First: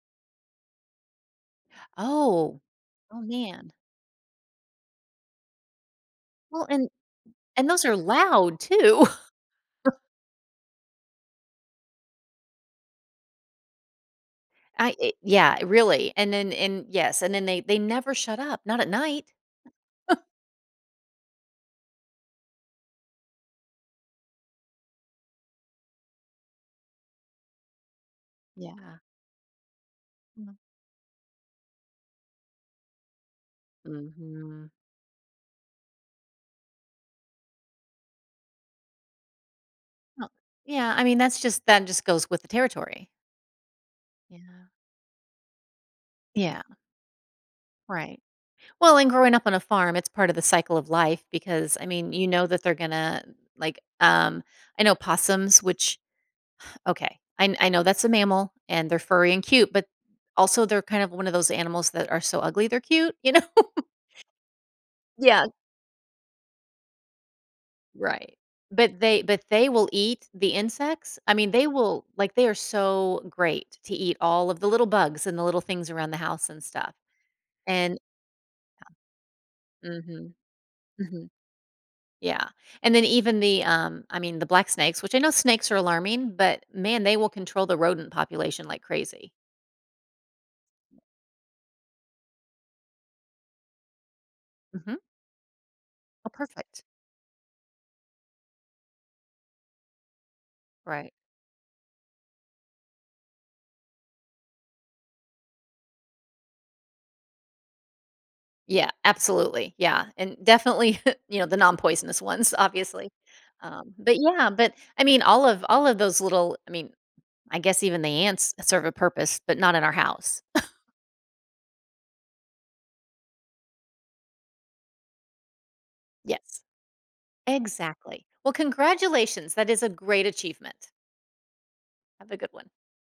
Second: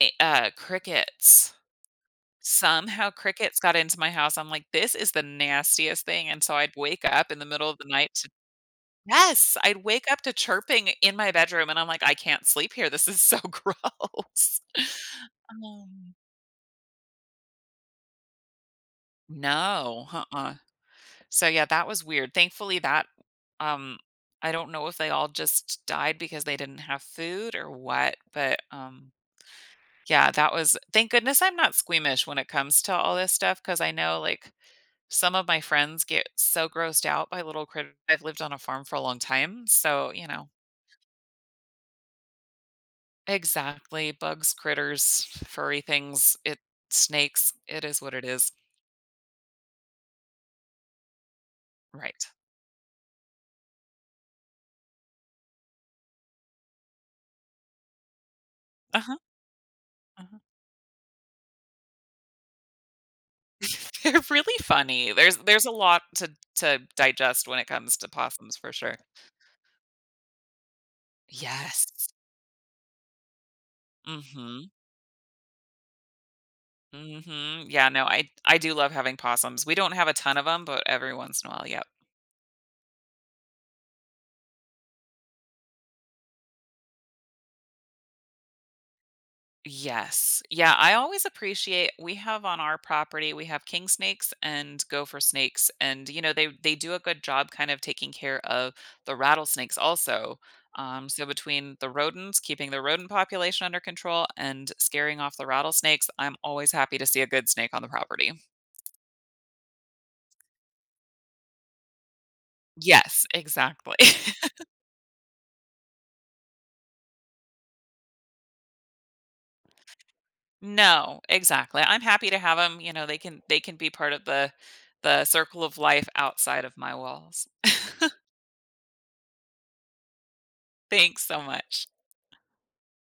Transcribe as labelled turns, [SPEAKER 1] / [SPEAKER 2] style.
[SPEAKER 1] E uh, crickets.
[SPEAKER 2] Oh.
[SPEAKER 1] Somehow
[SPEAKER 2] Oh,
[SPEAKER 1] crickets
[SPEAKER 2] man.
[SPEAKER 1] got into my house, I'm like, "This is the nastiest thing," and, so,
[SPEAKER 2] Well,
[SPEAKER 1] I'd
[SPEAKER 2] and
[SPEAKER 1] wake up in the
[SPEAKER 2] and
[SPEAKER 1] middle of the
[SPEAKER 2] those are
[SPEAKER 1] night to
[SPEAKER 2] loud, too.
[SPEAKER 1] Yes! I'd wake up to chirping in my bedroom, and I'm like, "I can't sleep here. This is so gross."
[SPEAKER 2] I eh yeah, really,
[SPEAKER 1] Um
[SPEAKER 2] and, then and yes. And then they they never shut up, not at night.
[SPEAKER 1] No, nuh-uh. So, yeah, that was weird. Thankfully, that um, I don't know if they all just died because they didn't have food or what, but,
[SPEAKER 2] Yeah.
[SPEAKER 1] um, yeah, that
[SPEAKER 2] Mm.
[SPEAKER 1] was thank goodness I'm not squeamish when it comes to all this stuff 'cause I know, like,
[SPEAKER 2] Mhm.
[SPEAKER 1] some of my friends get so grossed out by little critt I've lived on a farm for a long time, so you
[SPEAKER 2] Oh.
[SPEAKER 1] know?
[SPEAKER 2] Yeah, I mean, that's just that just goes with the territory.
[SPEAKER 1] Exactly. Bugs,
[SPEAKER 2] Yeah.
[SPEAKER 1] critters, f furry things, it
[SPEAKER 2] Yeah.
[SPEAKER 1] snakes. It is what
[SPEAKER 2] Right.
[SPEAKER 1] it is.
[SPEAKER 2] Well, and growing up on a farm, it's part of the cycle of life because, I mean,
[SPEAKER 1] Right.
[SPEAKER 2] you know that they're gonna, like, um I know possums which okay, I kn I know that's a mammal and they're
[SPEAKER 1] Uh-huh.
[SPEAKER 2] furry and cute, but
[SPEAKER 1] Uh-huh.
[SPEAKER 2] also they're kind of one of those animals that are so ugly they're cute, you know?
[SPEAKER 1] They're really funny. There's
[SPEAKER 2] Yeah.
[SPEAKER 1] there's a lot to to digest when it comes to
[SPEAKER 2] Right.
[SPEAKER 1] possums for sure.
[SPEAKER 2] But they but they will eat the insects. I mean, they will
[SPEAKER 1] Yes.
[SPEAKER 2] like, they are so great to eat all of the
[SPEAKER 1] Mhm.
[SPEAKER 2] little bugs and the little things around the house and stuff,
[SPEAKER 1] Mhm. Yeah,
[SPEAKER 2] and
[SPEAKER 1] no, I I do love having possums. We don't
[SPEAKER 2] um,
[SPEAKER 1] have a
[SPEAKER 2] mhm,
[SPEAKER 1] ton of them, but every
[SPEAKER 2] mhm.
[SPEAKER 1] once in a while, yep.
[SPEAKER 2] Yeah. And, then, even the um, I mean, the black snakes which I know snakes are alarming, but, man, they will control the rodent population like crazy.
[SPEAKER 1] Yes. Yeah, I always appreciate we have on our property we have king snakes and
[SPEAKER 2] Mhm.
[SPEAKER 1] gopher snakes, and, you
[SPEAKER 2] Oh,
[SPEAKER 1] know, they they
[SPEAKER 2] perfect.
[SPEAKER 1] do a good job kind of taking care of the rattlesnakes also. Um,
[SPEAKER 2] Right.
[SPEAKER 1] so between the rodents keeping the rodent population under control, and scaring off the rattlesnakes, I'm always happy to see a good snake on the property.
[SPEAKER 2] Yeah. Absolutely, yeah. And, definitely, you know, the non poisonous ones, obviously.
[SPEAKER 1] Yes.
[SPEAKER 2] Um,
[SPEAKER 1] Exactly.
[SPEAKER 2] but yeah but, I mean, all of all of those little I mean, I guess even the ants serve a purpose, but not in our house.
[SPEAKER 1] No. Exactly, I'm happy to have 'em, you know, they can they can be part of the the circle of life
[SPEAKER 2] Yes.
[SPEAKER 1] outside of my walls.
[SPEAKER 2] Exactly. Well, congratulations, that is a great achievement.
[SPEAKER 1] Thanks so much.
[SPEAKER 2] Have a good one.